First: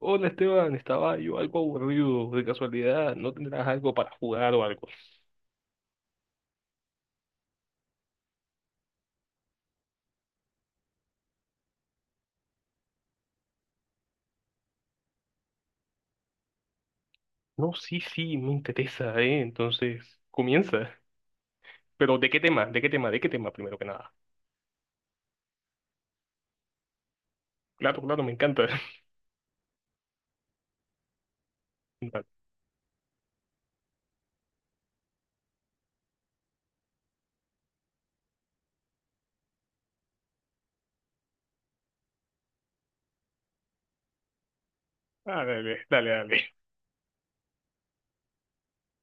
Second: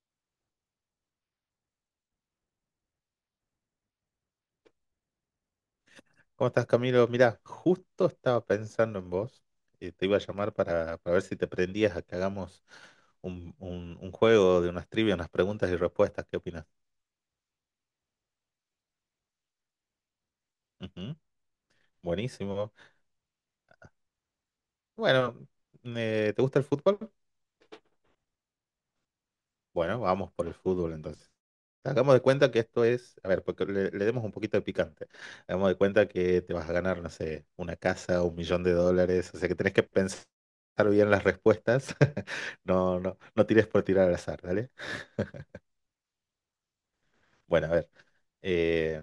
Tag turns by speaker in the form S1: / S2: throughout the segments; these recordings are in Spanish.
S1: Hola Esteban, estaba yo algo aburrido, de casualidad, ¿no tendrás algo para jugar o algo?
S2: ¿Cómo estás, Camilo? Mira, justo estaba pensando en vos. Te iba a llamar para ver si te prendías a que hagamos un juego de unas trivias, unas preguntas y respuestas. ¿Qué opinas?
S1: No, sí, sí, me interesa, Entonces, comienza.
S2: Ujú,
S1: Pero ¿de qué tema?
S2: buenísimo.
S1: ¿De qué tema? ¿De qué tema primero que nada?
S2: Bueno, ¿te gusta el fútbol?
S1: Claro, claro, me encanta.
S2: Bueno, vamos por el fútbol entonces. Hagamos de
S1: Dale.
S2: cuenta que esto es, a ver, porque le demos un poquito de picante. Hagamos de cuenta que te vas a ganar, no sé, una casa, un millón de dólares. O sea que tenés que pensar bien las respuestas. No, no, no tires por tirar al azar.
S1: Ah, dale, dale, dale.
S2: Bueno, a ver, eh,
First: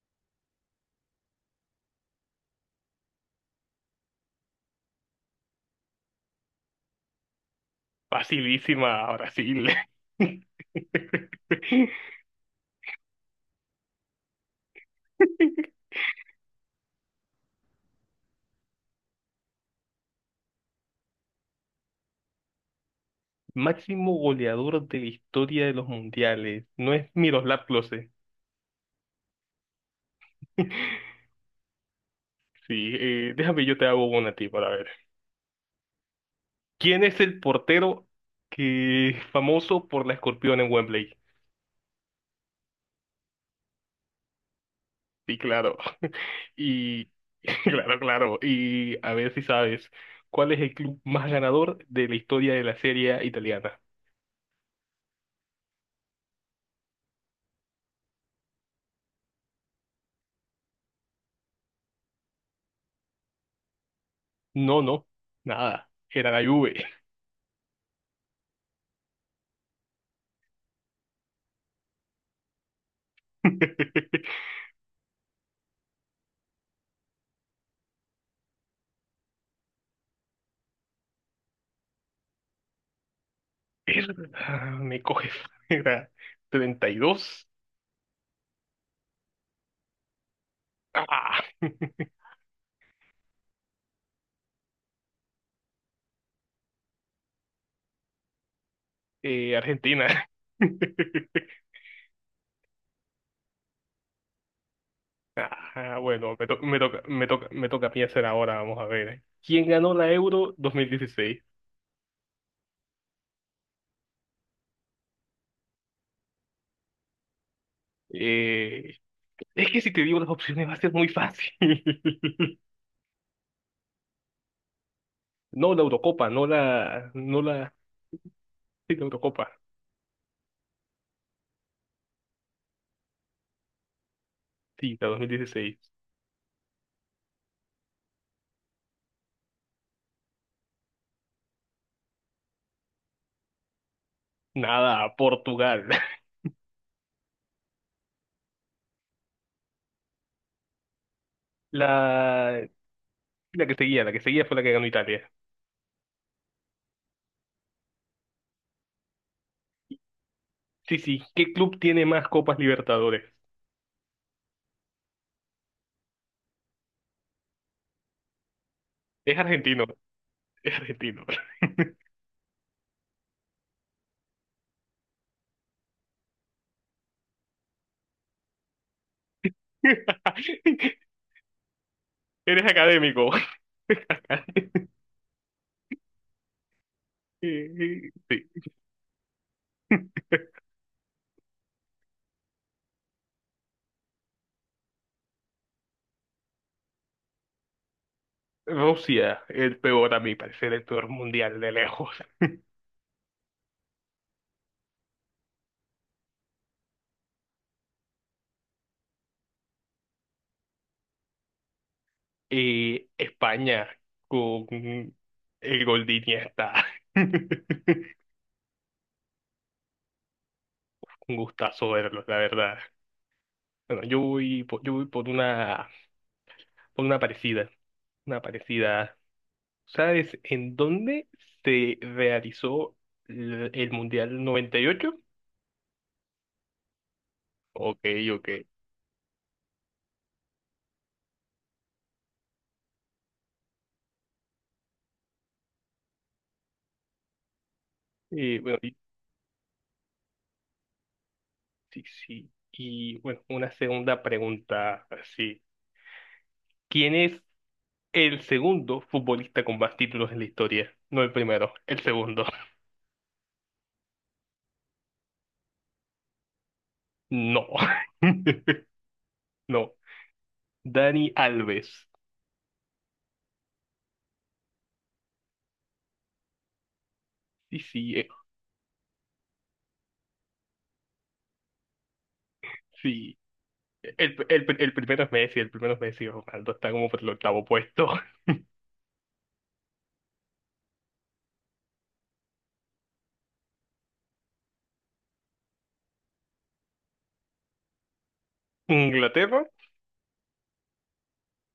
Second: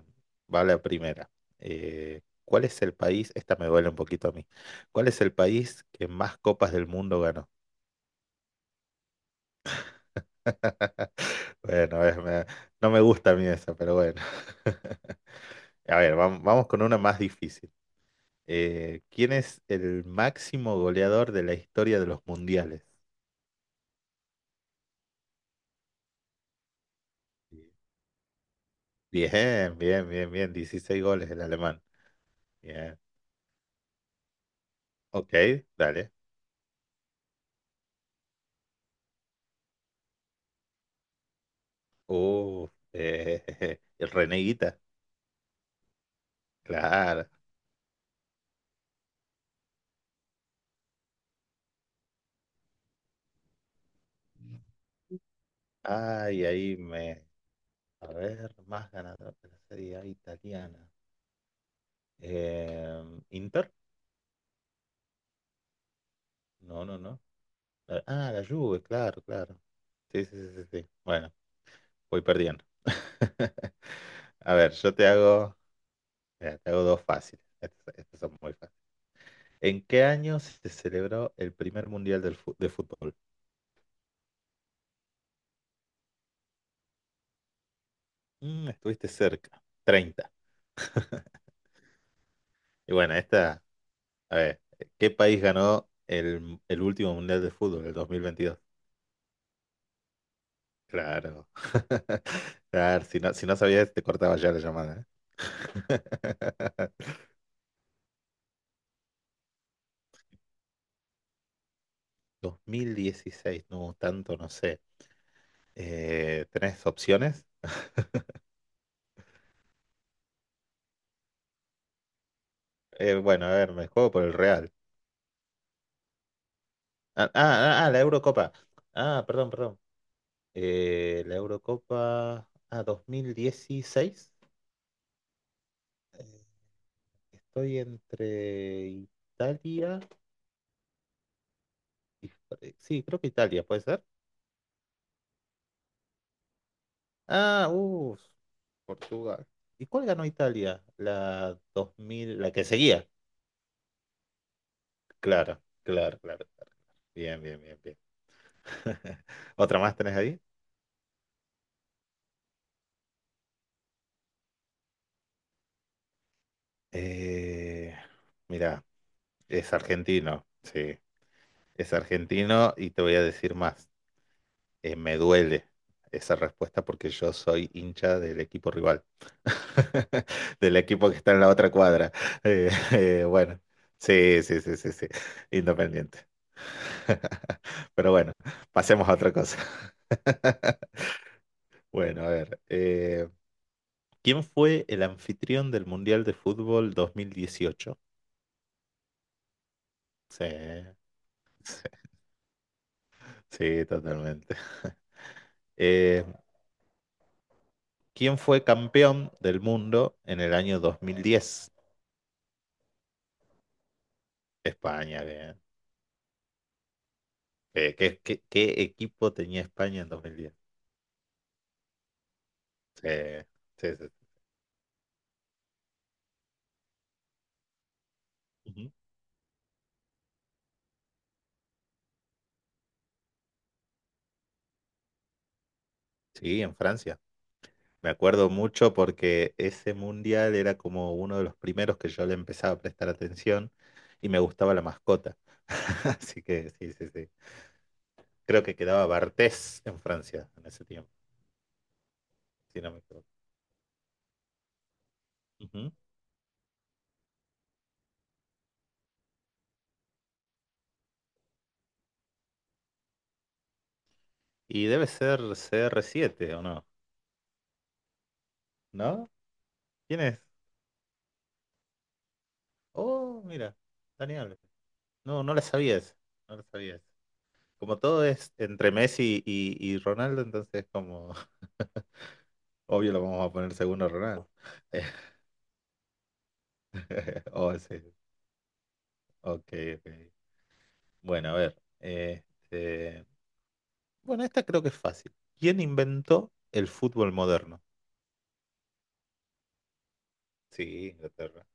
S2: va la primera. ¿Cuál es el país? Esta me duele un poquito a mí. ¿Cuál es el país que más copas del mundo ganó?
S1: Facilísima, Brasil.
S2: Bueno, no me gusta a mí esa, pero bueno. A ver, vamos con una más difícil. ¿Quién es el máximo goleador de la historia de los mundiales?
S1: Máximo goleador de la historia de los mundiales. No es Miroslav Klose.
S2: Bien, bien, bien, bien. 16 goles el alemán.
S1: Sí,
S2: Bien.
S1: déjame, yo te hago una a ti para ver.
S2: Ok, dale.
S1: ¿Quién es el portero que famoso por la escorpión en Wembley?
S2: Uh, el Reneguita.
S1: Sí, claro. Y
S2: Claro.
S1: claro, claro. Y a ver si sabes, ¿cuál es el club más ganador de la historia de la Serie italiana?
S2: Ay, ahí me. A ver, más ganador de la Serie A italiana. Eh, ¿Inter?
S1: No, no, nada. Era la
S2: No,
S1: Juve.
S2: no, no. Ah, la Juve, claro, claro. Sí, sí, sí, sí. Sí. Bueno, voy perdiendo. A ver, yo te hago, mira, te hago dos fáciles. Estos son muy fáciles. ¿En qué año se celebró el primer mundial de fútbol?
S1: Ah, me coges. Era 32.
S2: Mm, estuviste cerca. 30.
S1: Ah,
S2: Y bueno, esta, a ver, ¿qué país ganó el último mundial de fútbol, el 2022?
S1: Argentina.
S2: Claro. Claro, si no, si no sabías, te cortaba ya la llamada.
S1: Ah, bueno, me
S2: ¿Eh?
S1: toca, me toca, me toca a mí hacer ahora, vamos a ver. ¿Quién ganó la Euro 2016?
S2: 2016, no, tanto no sé. ¿Tenés opciones?
S1: Eh, es que si te digo las opciones va a ser muy fácil.
S2: Bueno, a ver, me juego por el Real.
S1: No la Eurocopa, no la,
S2: Ah,
S1: no la,
S2: ah, ah, la Eurocopa.
S1: sí, la
S2: Ah,
S1: Eurocopa,
S2: perdón, perdón. La Eurocopa. Ah, 2016.
S1: sí, la 2016.
S2: Eh, estoy entre Italia y sí, creo que Italia, ¿puede ser?
S1: Nada, Portugal.
S2: Ah, uff. Portugal. ¿Y cuál ganó Italia? La 2000, la que
S1: La,
S2: seguía.
S1: la que seguía fue la que ganó Italia.
S2: Claro, claro, claro, claro. Bien, bien, bien, bien. ¿Otra más tenés ahí?
S1: Sí, sí, ¿qué club tiene más Copas Libertadores?
S2: Eh, mira,
S1: Es
S2: es
S1: argentino,
S2: argentino,
S1: es
S2: sí.
S1: argentino.
S2: Es argentino y te voy a decir más. Me duele esa respuesta porque yo soy hincha del equipo rival, del equipo que está en la otra cuadra.
S1: Eres académico.
S2: Bueno, sí, sí, sí, sí, sí. Independiente.
S1: Sí.
S2: Pero bueno, pasemos a otra cosa. Bueno, a ver. ¿Quién fue el anfitrión del Mundial de Fútbol 2018?
S1: Rusia, el peor, a mi
S2: Sí,
S1: parecer, el peor mundial de
S2: sí,
S1: lejos.
S2: sí, totalmente. Eh, ¿Quién fue campeón del mundo en el año 2010?
S1: Y España con
S2: España, bien.
S1: el gol de Iniesta.
S2: ¿Qué equipo tenía España en 2010?
S1: Un gustazo verlos, la verdad.
S2: Sí, sí,
S1: Bueno,
S2: sí.
S1: yo voy por una parecida, una
S2: Ujú.
S1: parecida. ¿Sabes en dónde se realizó el Mundial 98?
S2: Sí, en Francia.
S1: Ok,
S2: Me acuerdo
S1: ok.
S2: mucho porque ese mundial era como uno de los primeros que yo le empezaba a prestar atención y me gustaba la mascota. Así que sí, sí, sí.
S1: Y
S2: Creo que
S1: bueno, y
S2: quedaba Bartés en Francia en ese tiempo,
S1: sí, sí.
S2: si no me
S1: Y
S2: equivoco.
S1: bueno, una segunda pregunta, sí.
S2: Ujú.
S1: ¿Quiénes el segundo futbolista con más títulos en la historia? No el primero, el segundo.
S2: Y debe ser CR7 o no,
S1: No.
S2: ¿no?
S1: No.
S2: ¿Quién es?
S1: Dani Alves.
S2: Oh, mira, Dani Alves. No, no la sabías, no la sabías.
S1: Sí,
S2: Como
S1: sí,
S2: todo es entre Messi y Ronaldo, entonces como obvio lo
S1: sí.
S2: vamos a poner segundo a Ronaldo.
S1: El primero es Messi, el primero es Messi. Ronaldo está como por el octavo
S2: Oh, sí. Sí,
S1: puesto.
S2: sí. Ok, ok. Bueno, a ver. Este... Bueno, esta creo que es fácil. ¿Quién inventó el fútbol moderno?
S1: Inglaterra,
S2: Sí, Inglaterra.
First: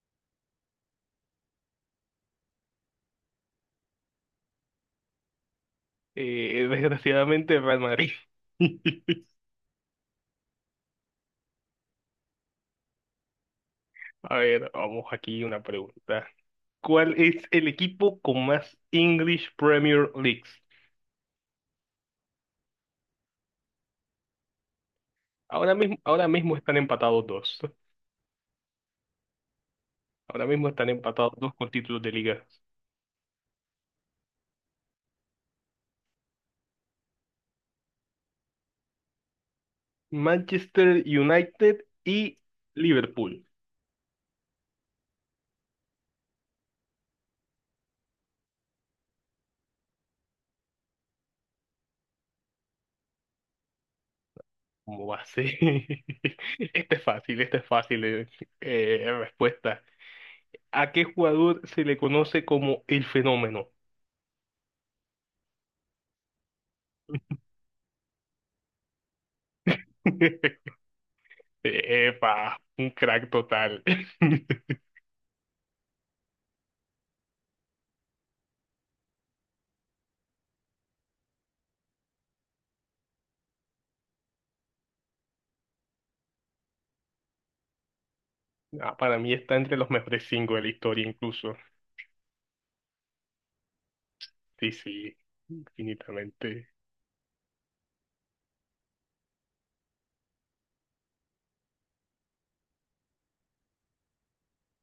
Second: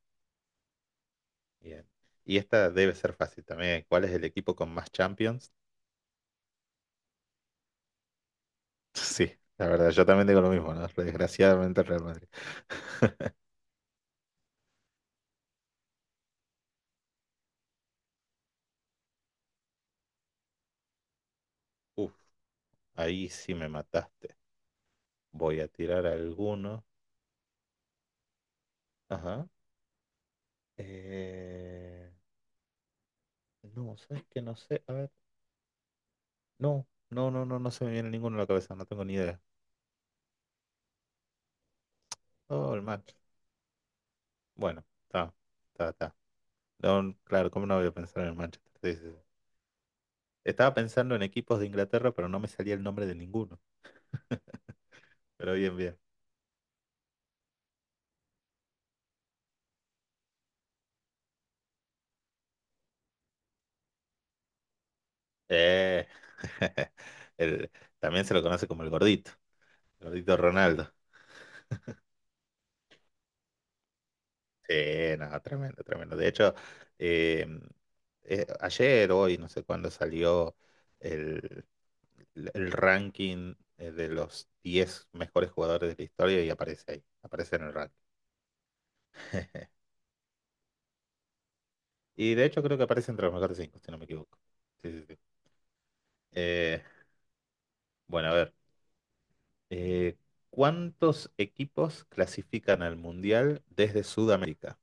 S2: Bien. Y esta debe ser fácil también. ¿Cuál es el equipo con más Champions?
S1: desgraciadamente Real Madrid.
S2: Sí, la verdad, yo también digo lo mismo, ¿no? Desgraciadamente el Real Madrid.
S1: A ver, vamos aquí una pregunta. ¿Cuál es el equipo con más English Premier Leagues?
S2: Uf, ahí sí me mataste. Voy a tirar
S1: Ahora mismo están
S2: alguno.
S1: empatados dos.
S2: Ajá.
S1: Ahora mismo están empatados dos con títulos de
S2: Eh,
S1: liga.
S2: no, ¿sabes qué? No sé. A ver. No, no, no, no, no se me viene ninguno a la cabeza. No tengo ni idea.
S1: Manchester United y
S2: Oh, el man.
S1: Liverpool.
S2: Bueno, está, está, está. No, claro, ¿cómo no voy a pensar en el Manchester? Sí, sí, sí. Estaba pensando en equipos de Inglaterra, pero no me salía el nombre de ninguno.
S1: ¿Cómo va a ser?
S2: Pero bien, bien.
S1: Este es fácil, este es fácil. Respuesta. ¿A qué jugador se le conoce como el fenómeno?
S2: Eh, el- también se lo conoce como el gordito Ronaldo.
S1: Epa, un crack total.
S2: Sí, no, tremendo, tremendo. De hecho, eh, ayer, hoy, no sé cuándo salió el, el ranking de los 10 mejores jugadores de la historia y aparece ahí, aparece en el ranking.
S1: Ah, para mí está entre los mejores cinco de la historia incluso.
S2: Y de hecho creo que aparece entre los mejores cinco, si no me equivoco.
S1: Sí,
S2: Sí, sí,
S1: sí,
S2: sí.
S1: infinitamente.
S2: Eh, bueno, a ver. eh, ¿Cuántos equipos clasifican al Mundial desde Sudamérica?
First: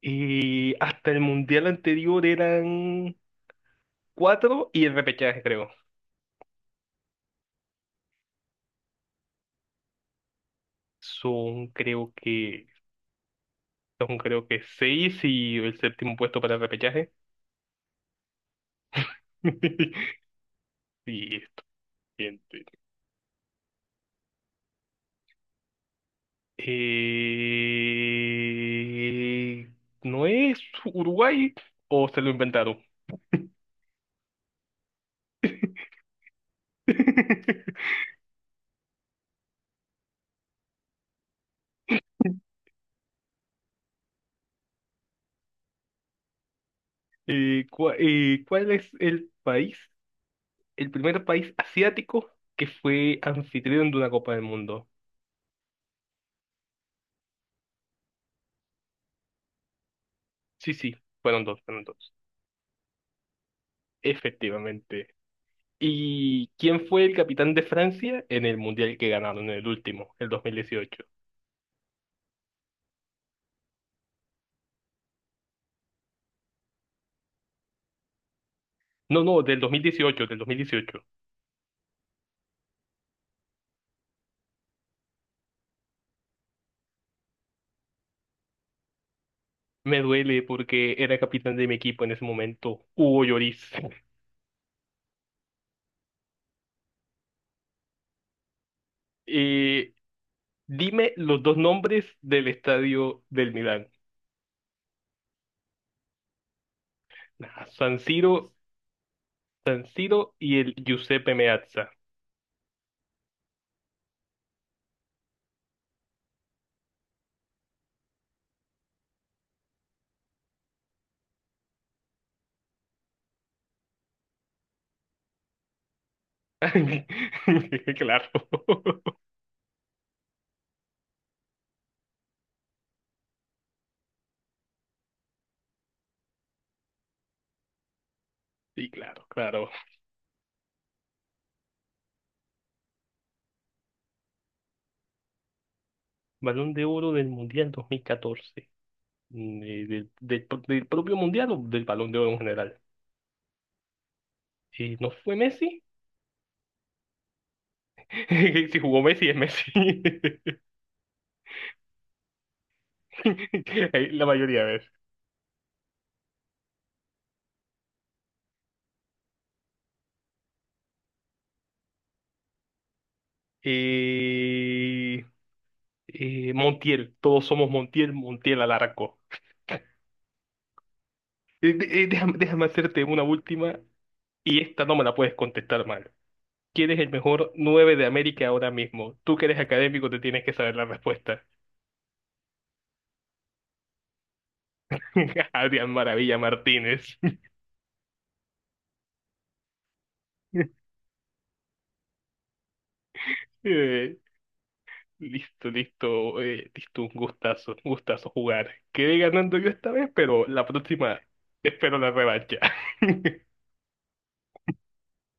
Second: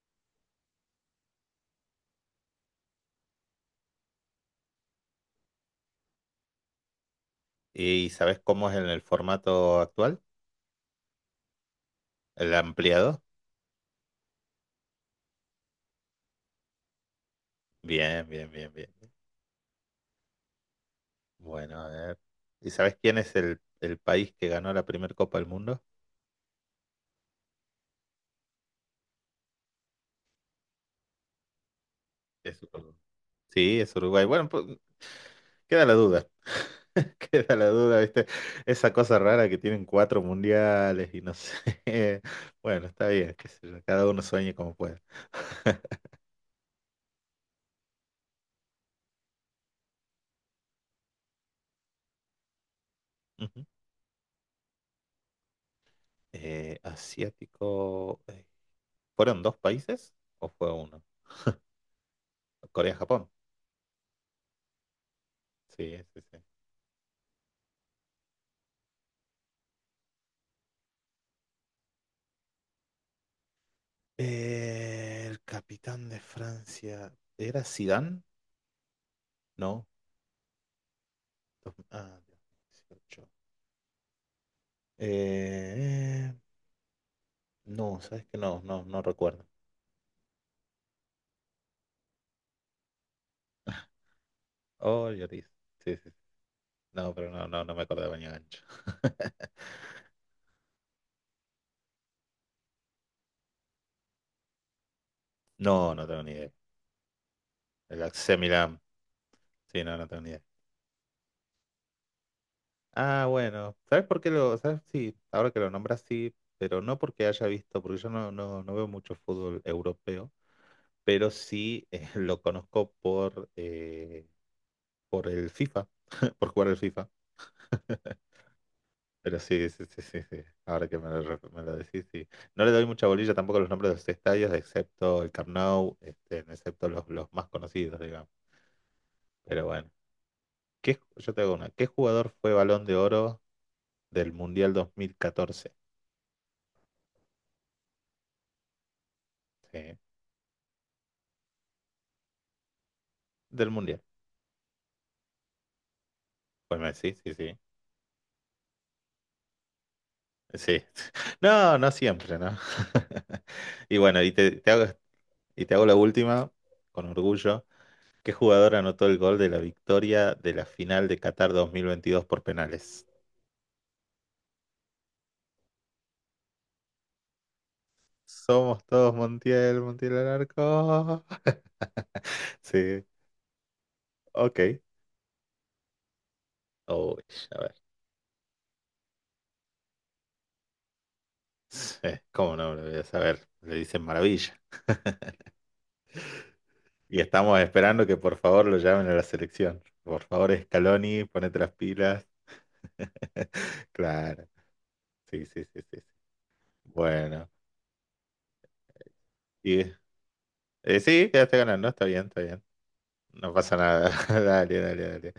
S1: Y hasta el mundial anterior eran cuatro y el repechaje creo.
S2: ¿Y sabes cómo es en el formato actual?
S1: Son creo
S2: ¿El
S1: que
S2: ampliado?
S1: son creo que seis y el séptimo puesto para el repechaje.
S2: Bien, bien, bien, bien.
S1: Y esto.
S2: Bueno, a ver.
S1: Gente.
S2: ¿Y sabes quién es el país que ganó la primera Copa del Mundo?
S1: Eh, ¿No es Uruguay o se lo
S2: Es
S1: inventaron?
S2: Uruguay. Sí, es Uruguay. Bueno, pues, queda la duda. Queda la duda, ¿viste? Esa cosa rara que tienen cuatro mundiales y no sé. Bueno, está bien, qué sé yo, cada uno sueñe como pueda.
S1: ¿Cuál es el país, el primer país asiático que fue
S2: Ujú.
S1: anfitrión de una Copa del Mundo?
S2: Asiático. ¿Fueron dos países o fue
S1: Sí, sí,
S2: uno?
S1: fueron dos, fueron dos.
S2: Corea-Japón.
S1: Efectivamente.
S2: Sí, sí, sí.
S1: ¿Y quién fue el capitán de Francia en el mundial que ganaron en el último, el dos mil dieciocho?
S2: El capitán de Francia. ¿Era Zidane?
S1: No, no, del dos mil
S2: No.
S1: dieciocho, del 2018.
S2: Ah, 2018. Eh, no, sabes que no, no, no recuerdo.
S1: Me duele porque era capitán de mi equipo en ese momento, Hugo Lloris.
S2: Oh, Lloris. Sí, sí. No, pero no, no, no me acordaba ni a gancho.
S1: Eh, dime los dos nombres del estadio del Milán.
S2: No, no tengo ni idea.
S1: Ah, San
S2: El AC
S1: Siro,
S2: Milan. Sí,
S1: San
S2: no, no tengo ni
S1: Siro
S2: idea.
S1: y el Giuseppe Meazza.
S2: Ah, bueno. ¿Sabes por qué lo...? ¿Sabes? Sí, ahora que lo nombras, sí, pero no porque haya visto, porque yo no, no, no veo mucho fútbol europeo, pero sí lo conozco por el FIFA, por jugar el FIFA.
S1: Claro.
S2: Pero sí, sí, sí, sí, sí. Ahora que me lo, me lo decís, sí. No le doy mucha bolilla tampoco a los nombres de los estadios, excepto el Camp Nou, este, excepto los más conocidos, digamos.
S1: Sí, claro,
S2: Pero
S1: claro.
S2: bueno. Yo te hago una. ¿Qué jugador fue Balón de Oro del Mundial 2014?
S1: Balón de oro del Mundial 2014.
S2: Sí,
S1: Del propio Mundial o del Balón de Oro en general.
S2: del Mundial.
S1: ¿No fue Messi?
S2: Pues Messi, sí, sí.
S1: Si jugó Messi, es Messi.
S2: Sí. No, no siempre, ¿no? Y bueno,
S1: La mayoría de veces.
S2: y te hago la última, con orgullo. ¿Qué jugador anotó el gol de la victoria de la final de Qatar 2022 por penales?
S1: Eh, Montiel, todos somos Montiel, Montiel
S2: Somos todos
S1: Alarco.
S2: Montiel, Montiel al arco.
S1: Déjame, déjame hacerte
S2: Sí,
S1: una última y
S2: ok.
S1: esta no me la puedes contestar mal. ¿Quién es el
S2: Uy,
S1: mejor
S2: a ver.
S1: 9 de América ahora mismo? Tú que eres académico te tienes que saber la respuesta.
S2: ¿Cómo no me lo voy a saber? Le dicen maravilla.
S1: Adrián Maravilla Martínez.
S2: Y estamos esperando que por favor lo llamen a la selección. Por favor, Scaloni, ponete las pilas.
S1: Eh,
S2: Claro, sí, sí,
S1: listo,
S2: sí, sí. Sí.
S1: listo,
S2: Bueno,
S1: un gustazo jugar. Quedé ganando yo esta
S2: y
S1: vez, pero la próxima
S2: sí, quedaste ganando,
S1: espero
S2: está
S1: la
S2: bien, está
S1: revancha.
S2: bien. No pasa nada. Dale, dale, dale.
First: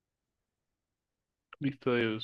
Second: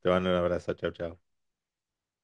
S2: Te mando un abrazo, chau, chau.
S1: Listo, Dios.